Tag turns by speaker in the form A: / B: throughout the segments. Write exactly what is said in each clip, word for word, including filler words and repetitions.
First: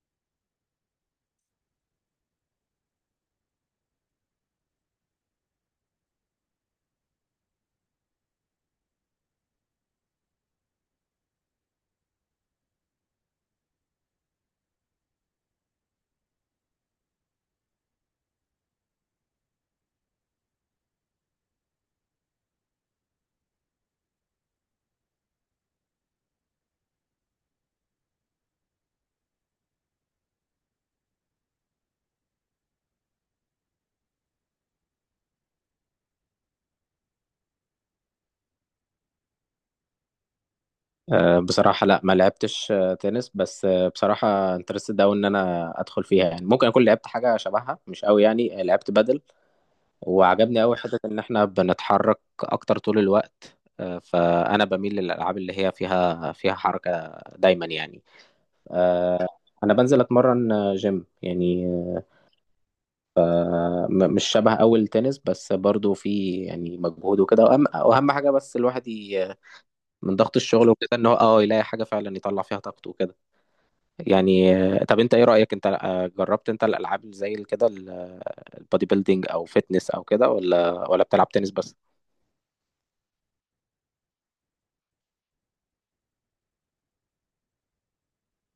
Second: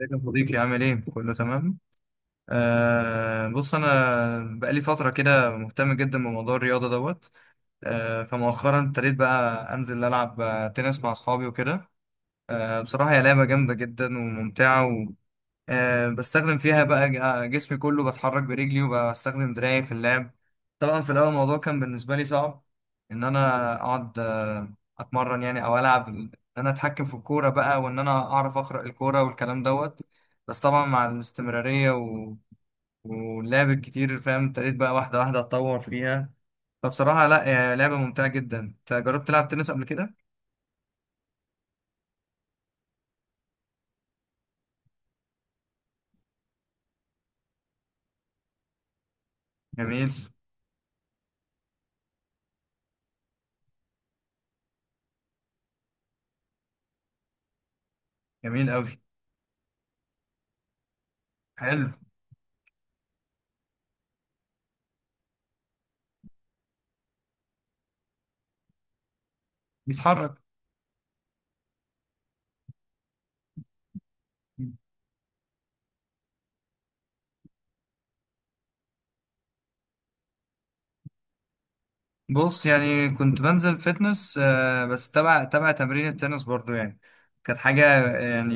A: ازيك يا صديقي، عامل ايه؟ كله تمام؟ آه بص انا بقالي فترة كده مهتم جدا بموضوع الرياضة دوت. آه فمؤخرا ابتديت بقى انزل العب آه، تنس مع اصحابي وكده. آه بصراحة هي لعبة جامدة جدا وممتعة. آه، بستخدم فيها بقى ج- آه، جسمي كله بتحرك برجلي وبستخدم دراعي في اللعب. طبعا في الأول الموضوع كان بالنسبة لي صعب، إن أنا أقعد آه، أتمرن يعني أو ألعب، إن أنا أتحكم في الكورة بقى وإن أنا أعرف أقرأ الكورة والكلام دوت. بس طبعا مع الاستمرارية و... واللعب الكتير فاهم، ابتديت بقى واحدة واحدة أتطور فيها. فبصراحة لا، هي لعبة ممتعة جدا. أنت جربت تلعب تنس قبل كده؟
B: آه، بصراحة، لا، ما لعبتش آه، تنس. بس آه، بصراحة انترستد أوي إن أنا أدخل فيها. يعني ممكن أكون لعبت حاجة شبهها، مش أوي يعني. آه، لعبت بدل.
A: جميل.
B: وعجبني أوي حتة إن إحنا بنتحرك أكتر طول الوقت. آه، فأنا بميل للألعاب اللي هي فيها فيها حركة دايما يعني.
A: جميل أوي.
B: أنا بنزل أتمرن آه، جيم يعني.
A: حلو.
B: آه، م- مش شبه أوي التنس، بس برضو في يعني مجهود وكده. وأهم وأهم حاجة بس الواحد ي- من
A: بيتحرك.
B: ضغط الشغل وكده، إن هو أه يلاقي حاجة فعلا يطلع فيها طاقته وكده يعني. آه، طب انت ايه رأيك؟ انت آه، جربت انت الالعاب اللي زي كده، ال- البودي بيلدينج او فيتنس او كده، ولا ولا بتلعب تنس بس؟
A: بص، يعني كنت بنزل فتنس، آه، بس تبع تبع تمرين التنس برضو يعني. كانت حاجة يعني،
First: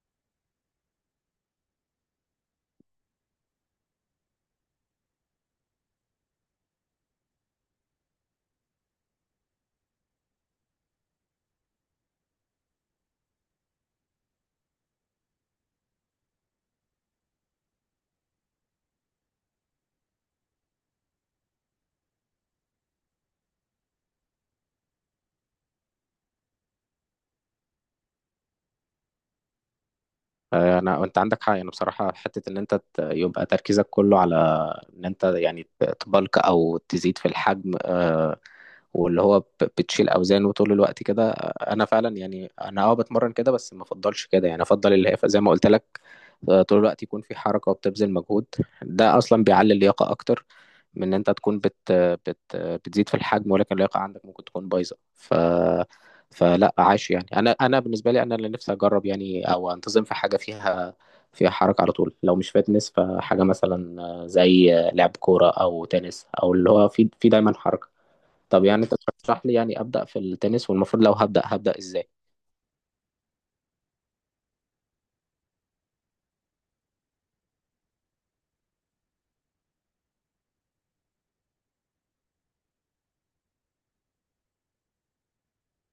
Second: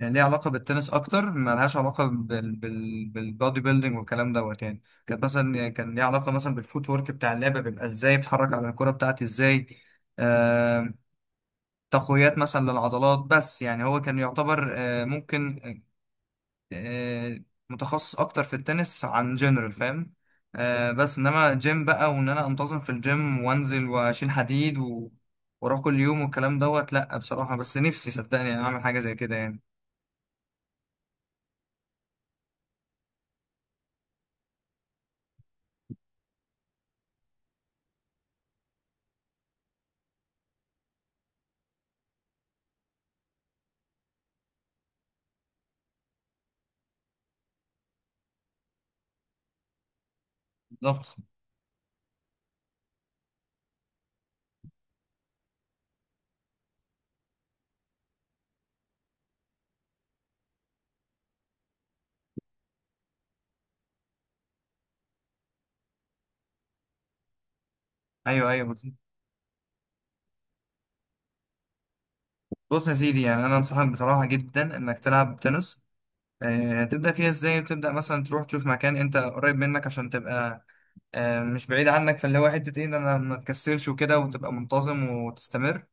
A: يعني ليها علاقة بالتنس أكتر، ملهاش علاقة بال بال بالبودي بيلدينج والكلام دوت. يعني كانت مثلا، يعني كان ليها علاقة مثلا بالفوت ورك بتاع اللعبة، بيبقى إزاي بتحرك على الكرة بتاعتي إزاي. آه، تقويات مثلا للعضلات. بس يعني هو كان يعتبر آه، ممكن آه، متخصص اكتر في التنس عن جنرال فاهم. آه، بس انما جيم بقى، وان انا انتظم في الجيم وانزل واشيل حديد و... واروح كل يوم والكلام دوت. لا بصراحة، بس نفسي صدقني اعمل حاجة زي كده يعني.
B: آه، انا، انت عندك حق. يعني بصراحة حتة ان انت ت- يبقى تركيزك كله على ان انت يعني ت- تبلك او تزيد في الحجم، آه، واللي هو ب- بتشيل اوزان وطول الوقت كده. انا فعلا يعني، انا اه بتمرن كده، بس ما افضلش كده يعني. افضل اللي هي زي ما قلت لك، آه، طول الوقت يكون في حركه وبتبذل مجهود. ده اصلا بيعلي اللياقه اكتر من ان
A: بالظبط.
B: انت تكون بت بت بتزيد في الحجم، ولكن اللياقه عندك ممكن تكون بايظه. ف فلا عاش يعني. انا انا بالنسبه لي، انا اللي نفسي اجرب يعني، او انتظم في حاجه فيها فيها حركه على طول. لو مش فيتنس، فحاجه مثلا آه، زي آه، لعب كوره او تنس، او اللي هو في في دايما حركه.
A: ايوه
B: طب
A: ايوه
B: يعني
A: بس-
B: انت ترشح لي يعني ابدا في التنس؟ والمفروض لو هبدا هبدا ازاي؟
A: بص يا سيدي، يعني انا انصحك بصراحة جدا انك تلعب تنس. آه، تبدأ فيها ازاي؟ تبدأ مثلا تروح تشوف مكان انت قريب منك عشان تبقى آه، مش بعيد عنك. فاللي هو حتة ايه، إن انا ما تكسلش وكده وتبقى منتظم وتستمر.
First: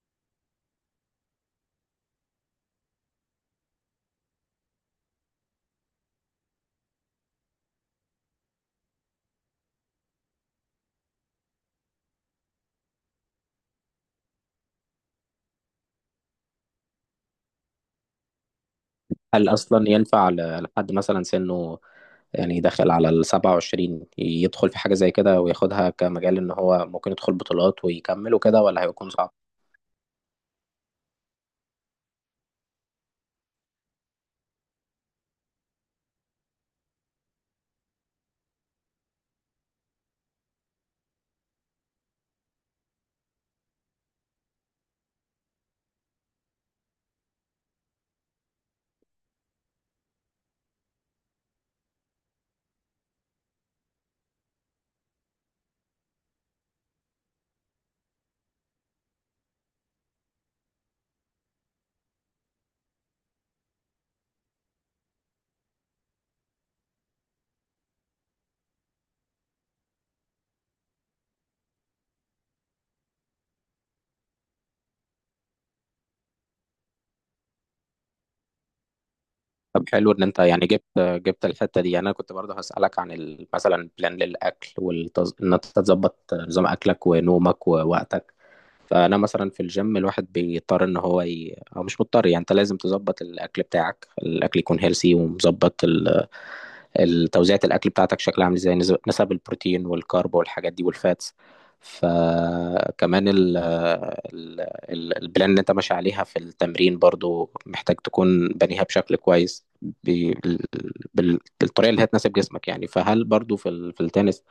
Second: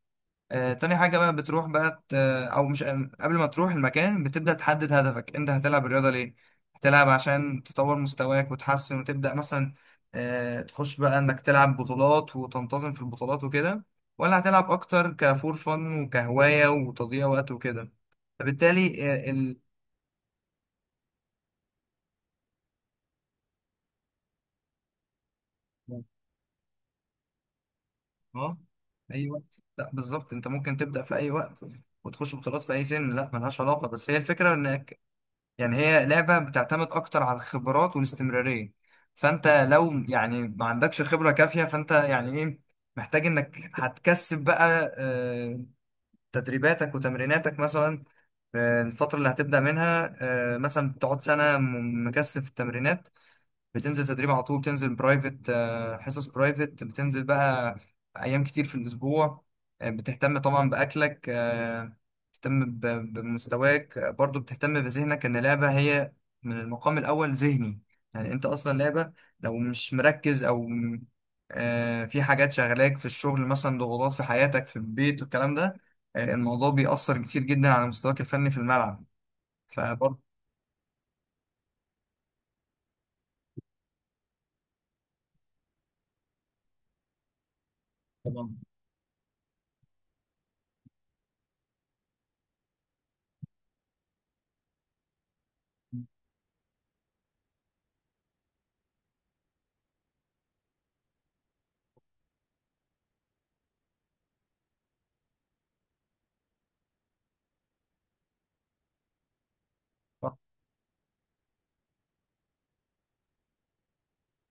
A: آه، تاني حاجة بقى، بتروح بقى ت- أو مش قبل ما تروح المكان، بتبدأ تحدد هدفك. أنت هتلعب الرياضة ليه؟ هتلعب عشان تطور مستواك وتحسن وتبدأ مثلا آه، تخش بقى إنك تلعب بطولات وتنتظم في البطولات وكده، ولا هتلعب أكتر كفور فن وكهواية وتضييع وقت وكده؟ فبالتالي آه،
B: هل
A: ال
B: اصلا ينفع ل- لحد مثلا سنه يعني داخل على ال سبعة وعشرين، يدخل في حاجه زي كده وياخدها كمجال، ان هو ممكن يدخل بطولات ويكمل
A: آه،
B: وكده، ولا هيكون
A: أي
B: صعب؟
A: وقت، لا بالظبط، أنت ممكن تبدأ في أي وقت وتخش بطولات في أي سن، لا ملهاش علاقة. بس هي الفكرة إنك، يعني هي لعبة بتعتمد أكتر على الخبرات والاستمرارية. فأنت لو يعني ما عندكش خبرة كافية، فأنت يعني إيه، محتاج إنك هتكثف بقى آه، تدريباتك وتمريناتك مثلا آه، الفترة اللي هتبدأ منها. آه، مثلا بتقعد سنة م- مكثف التمرينات، بتنزل تدريب على طول، بتنزل برايفت آه، حصص برايفت، بتنزل بقى ايام كتير في الاسبوع. آه، بتهتم طبعا باكلك، آه، بتهتم ب- بمستواك، آه، برضو بتهتم بذهنك، ان اللعبه هي من المقام الاول ذهني. يعني انت اصلا لعبه لو مش مركز او م- آه، في حاجات شغلاك في الشغل مثلا، ضغوطات في حياتك في البيت والكلام ده، آه، الموضوع بيأثر كتير جدا على مستواك الفني في الملعب.
B: طب حلو
A: فبرضه
B: ان انت يعني جبت جبت الحته دي. يعني انا كنت برضه هسالك عن ال- مثلا بلان للاكل والتز... ان انت تظبط نظام اكلك ونومك ووقتك.
A: طبعا
B: فانا مثلا في الجيم، الواحد بيضطر ان هو ي... او مش مضطر. يعني انت لازم تظبط الاكل بتاعك، الاكل يكون هيلسي ومظبط، توزيعة الأكل بتاعتك شكلها عامل ازاي، نسب نسب البروتين والكارب والحاجات دي والفاتس. فكمان ال ال ال- البلان اللي انت ماشي عليها في التمرين، برضو محتاج تكون بنيها بشكل كويس، بال- بال- بالطريقة اللي هتناسب جسمك يعني. فهل برضو في ال- في التنس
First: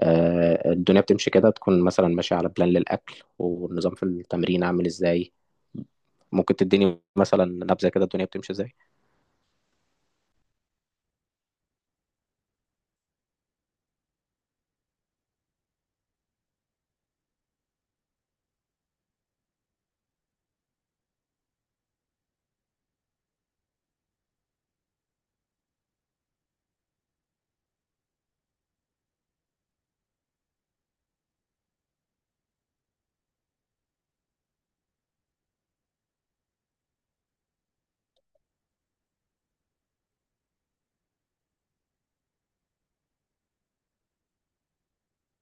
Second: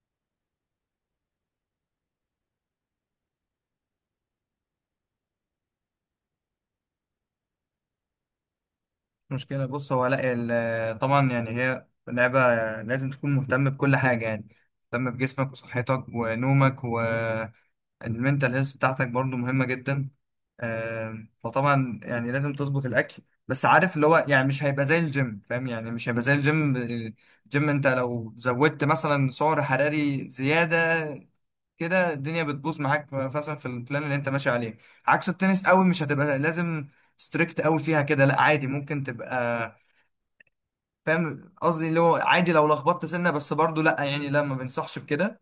B: آه، الدنيا بتمشي كده؟ تكون مثلا ماشي على بلان للأكل، والنظام في التمرين عامل ازاي؟ ممكن تديني مثلا نبذة كده الدنيا بتمشي ازاي؟
A: مشكلة. بص، هو لا ال- طبعا يعني هي لعبة لازم تكون مهتم بكل حاجة يعني، مهتم بجسمك وصحتك ونومك والمنتال هيلث بتاعتك برضو مهمة جدا. آم، فطبعا يعني لازم تظبط الأكل، بس عارف اللي هو يعني مش هيبقى زي الجيم فاهم، يعني مش هيبقى زي الجيم الجيم انت لو زودت مثلا سعر حراري زيادة كده، الدنيا بتبوظ معاك مثلا في البلان اللي انت ماشي عليه. عكس التنس، قوي مش هتبقى لازم ستريكت قوي فيها كده، لا عادي ممكن تبقى فاهم قصدي، اللي هو عادي لو لخبطت سنه. بس برضو لا يعني لا، ما بنصحش بكده.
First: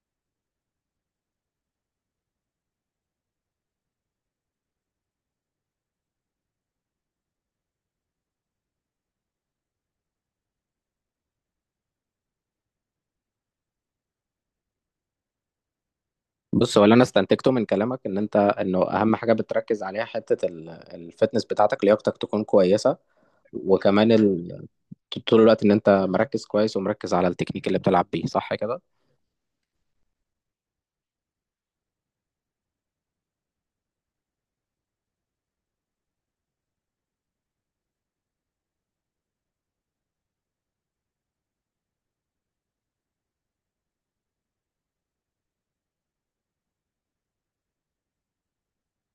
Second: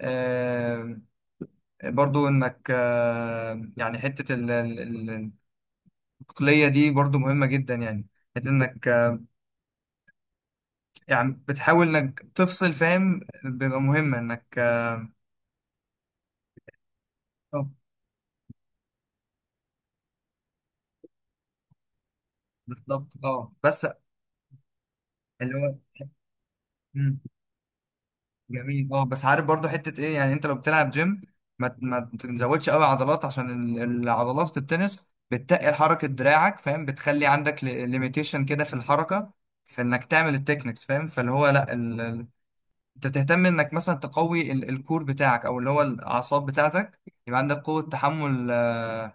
A: آه، برضو انك آه، يعني حته ال- ال- ال- العقليه دي برضو مهمه جدا يعني، حته انك آه، يعني بتحاول انك تفصل فاهم، بيبقى مهمه انك آه،
B: بص، هو اللي انا استنتجته من كلامك، ان انت، انه اهم حاجه بتركز عليها، حته ال- الفتنس بتاعتك، لياقتك تكون كويسه.
A: بالظبط. اه بس
B: وكمان ال... طول
A: اللي
B: الوقت ان
A: هو
B: انت مركز كويس، ومركز
A: مم.
B: على التكنيك اللي بتلعب بيه. صح كده؟
A: جميل. اه بس عارف برضو حتة ايه، يعني انت لو بتلعب جيم ما ما تزودش قوي عضلات، عشان ال- العضلات في التنس بتقل حركة دراعك فاهم، بتخلي عندك ليميتيشن كده في الحركة، في انك تعمل التكنيكس فاهم. فاللي هو لا ال... ال- انت تهتم انك مثلا تقوي ال... الكور بتاعك، او اللي هو الاعصاب بتاعتك، يبقى عندك قوة تحمل، آه،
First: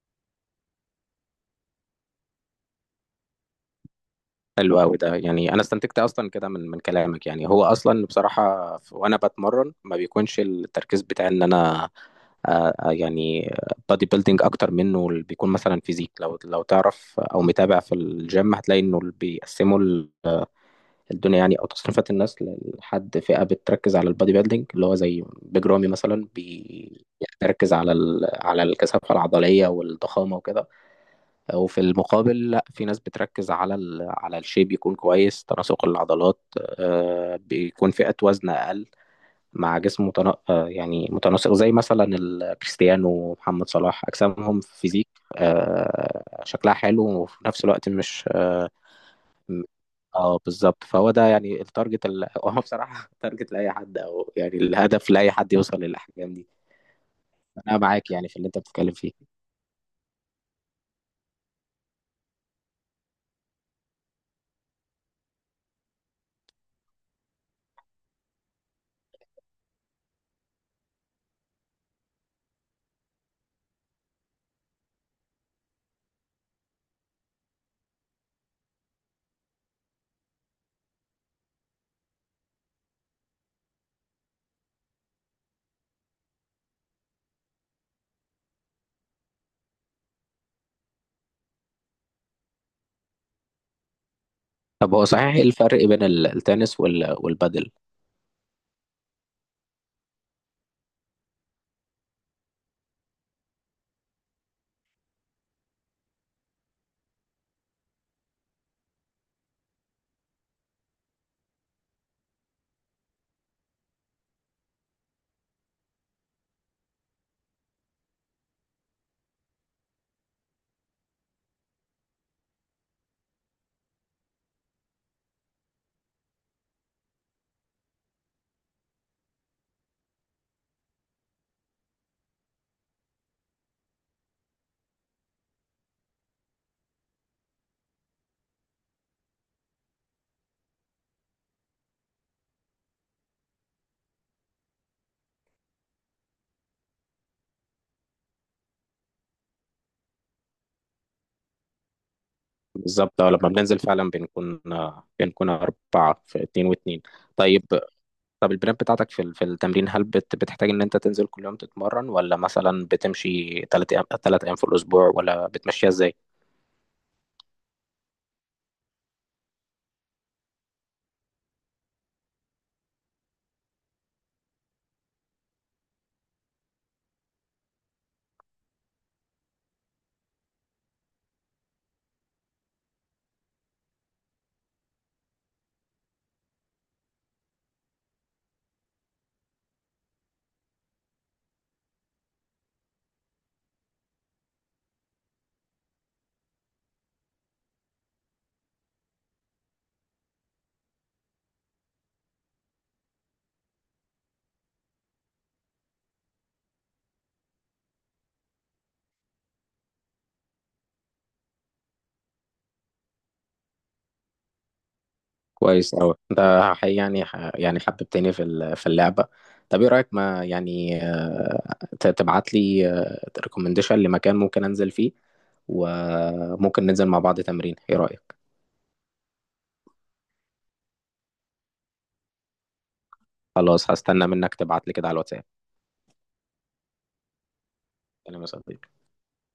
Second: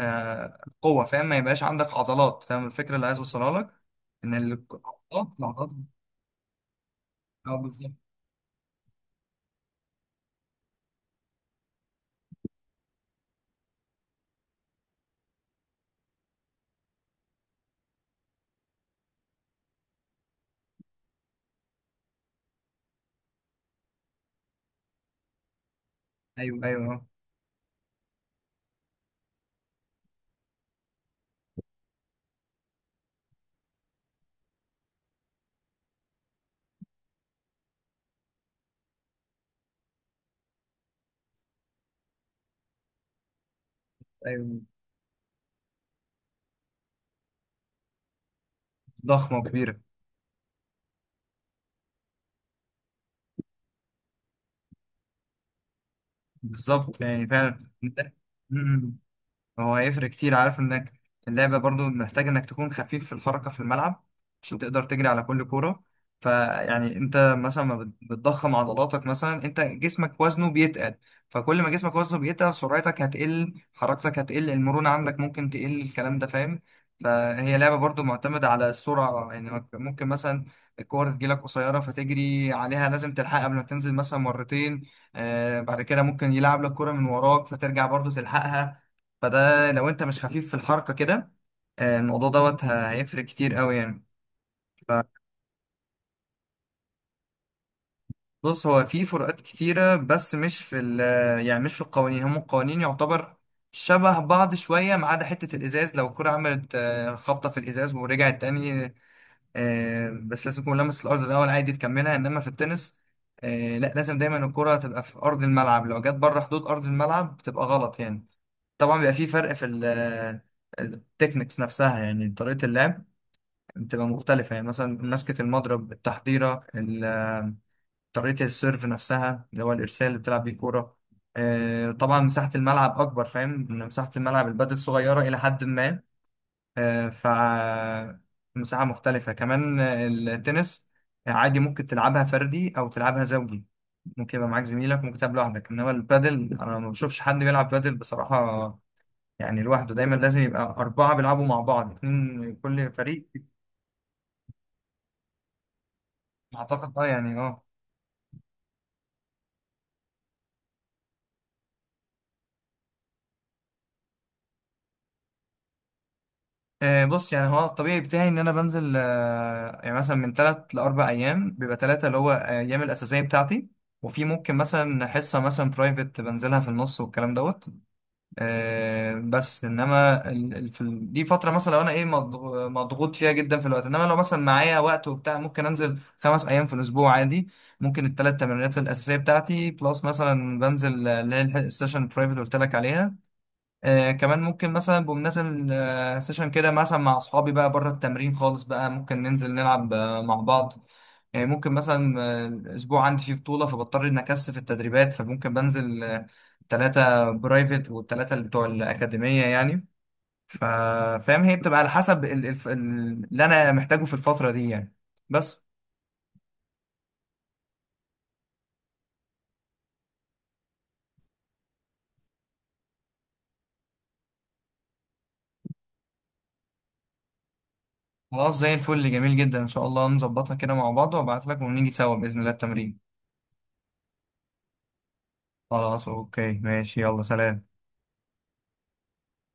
A: آه، قوة فاهم، ما يبقاش عندك عضلات فاهم. الفكرة اللي عايز اوصلها لك ان ال-
B: حلو قوي ده.
A: العضلات
B: يعني انا
A: العضلات
B: استنتجت اصلا كده من من كلامك. يعني
A: اه
B: هو
A: بالظبط.
B: اصلا بصراحه، ف- وانا بتمرن ما بيكونش التركيز بتاعي ان انا آه، آه، يعني بادي بيلدينج، اكتر منه اللي بيكون مثلا فيزيك. لو لو تعرف او متابع في الجيم، هتلاقي انه اللي بيقسموا الدنيا يعني، او تصنيفات الناس لحد، فئه بتركز على البادي بيلدينج، اللي هو زي بيج رامي مثلا،
A: ايوه ايوه
B: بي-
A: أه.
B: يعني بيركز على ال... على الكثافه العضليه والضخامه وكده. وفي المقابل، لا، في ناس بتركز على ال... على الشيب، يكون كويس تناسق العضلات. آه، بيكون فئه وزن اقل مع جسم متنا... آه، يعني متناسق، زي مثلا ال- كريستيانو ومحمد صلاح،
A: ايوه
B: اجسامهم فيزيك آه، شكلها حلو وفي نفس الوقت مش.
A: ضخمة
B: م.
A: وكبيرة.
B: اه، بالظبط. فهو ده يعني التارجت ال... هو بصراحة تارجت لأي حد، أو يعني الهدف لأي حد يوصل للأحجام دي.
A: بالظبط يعني فعلا
B: أنا معاك
A: ده-
B: يعني في اللي
A: م.
B: أنت بتتكلم
A: م.
B: فيه.
A: هو هيفرق كتير، عارف انك اللعبة برضو محتاج انك تكون خفيف في الحركة في الملعب عشان تقدر تجري على كل كورة. فيعني انت مثلا ما بت- بتضخم عضلاتك، مثلا انت جسمك وزنه بيتقل، فكل ما جسمك وزنه بيتقل، سرعتك هتقل، حركتك هتقل، المرونة عندك ممكن تقل، الكلام ده فاهم. فهي لعبة برضو معتمدة على السرعة، يعني ممكن مثلا الكورة تجيلك قصيرة فتجري عليها، لازم تلحقها قبل ما تنزل مثلا مرتين. آه بعد كده ممكن يلعب لك كورة من وراك فترجع برضو تلحقها. فده لو انت مش خفيف في الحركة كده، آه، الموضوع دوت ه- هيفرق كتير قوي يعني.
B: طب هو صحيح، إيه الفرق بين ال- التنس وال... والبادل؟
A: فبص، هو في فروقات كتيرة، بس مش في ال يعني مش في القوانين. هم القوانين يعتبر شبه بعض شوية، ما عدا حتة الإزاز، لو الكرة عملت آه، خبطة في الإزاز ورجعت تاني، آه، بس لازم تكون لمست الأرض الأول، عادي تكملها. إنما في التنس آه، لا، لازم دايما الكرة تبقى في أرض الملعب، لو جت بره حدود أرض الملعب بتبقى غلط يعني. طبعا بيبقى في فرق في ال- التكنيكس نفسها، يعني طريقة اللعب بتبقى مختلفة، يعني مثلا مسكة المضرب، التحضيرة ال- طريقة السيرف نفسها، اللي هو الإرسال اللي بتلعب بيه كورة. آه، طبعا مساحة الملعب أكبر فاهم، إن مساحة الملعب البادل صغيرة إلى حد ما. آه، ف مساحة مختلفة كمان. آه، التنس عادي ممكن تلعبها فردي أو تلعبها زوجي، ممكن يبقى معاك زميلك، ممكن تلعب لوحدك. إنما البادل أنا ما بشوفش حد بيلعب بادل بصراحة يعني لوحده، دايما لازم يبقى أربعة بيلعبوا مع بعض، اتنين كل
B: بالظبط.
A: فريق
B: اه، لما بننزل فعلا بنكون آه، بنكون أربعة، في اتنين
A: أعتقد
B: واتنين.
A: أه يعني أه.
B: طيب. طب البلان بتاعتك في ال- في التمرين، هل بت... بتحتاج إن أنت تنزل كل يوم تتمرن، ولا مثلا بتمشي تلات أيام، تلات أيام في الأسبوع، ولا بتمشيها إزاي؟
A: آه، بص يعني هو الطبيعي بتاعي ان انا بنزل آه، يعني مثلا من ثلاث لاربع ايام، بيبقى ثلاثه اللي هو آه، ايام الاساسيه بتاعتي، وفي ممكن مثلا حصه مثلا برايفت بنزلها في النص والكلام دوت. آه، بس انما ال- ال- في ال- دي فتره مثلا لو انا ايه مضغ- مضغوط فيها جدا في الوقت، انما لو مثلا معايا وقت وبتاع ممكن انزل خمس ايام في الاسبوع عادي. ممكن الثلاث تمرينات الاساسيه بتاعتي بلس مثلا بنزل آه، اللي هي الح- السيشن البرايفت اللي قلت لك عليها. آه كمان ممكن مثلا بمناسبة آه سيشن كده مثلا مع أصحابي بقى بره التمرين خالص بقى، ممكن ننزل نلعب آه مع بعض. يعني ممكن مثلا آه الأسبوع عندي فيه بطولة، فبضطر إن أكثف التدريبات، فممكن بنزل آه تلاتة برايفت والتلاتة اللي بتوع الأكاديمية يعني. ف- فاهم، هي بتبقى على حسب ال- ال- ال- اللي أنا محتاجه في الفترة دي يعني بس.
B: كويس أوي أنت. حقيقي يعني ح- يعني حببتني في ال- في اللعبة. طب إيه رأيك، ما يعني آه، ت- تبعت لي ريكومنديشن لمكان ممكن أنزل فيه، وممكن ننزل مع بعض تمرين؟ إيه رأيك؟
A: خلاص زي الفل، جميل جدا، إن شاء الله نظبطها كده مع بعض وأبعت لك ونيجي سوا بإذن الله التمرين.
B: خلاص. هستنى منك تبعت لي كده على الواتساب.
A: خلاص أوكي ماشي، يلا سلام.
B: سلام يا صديقي.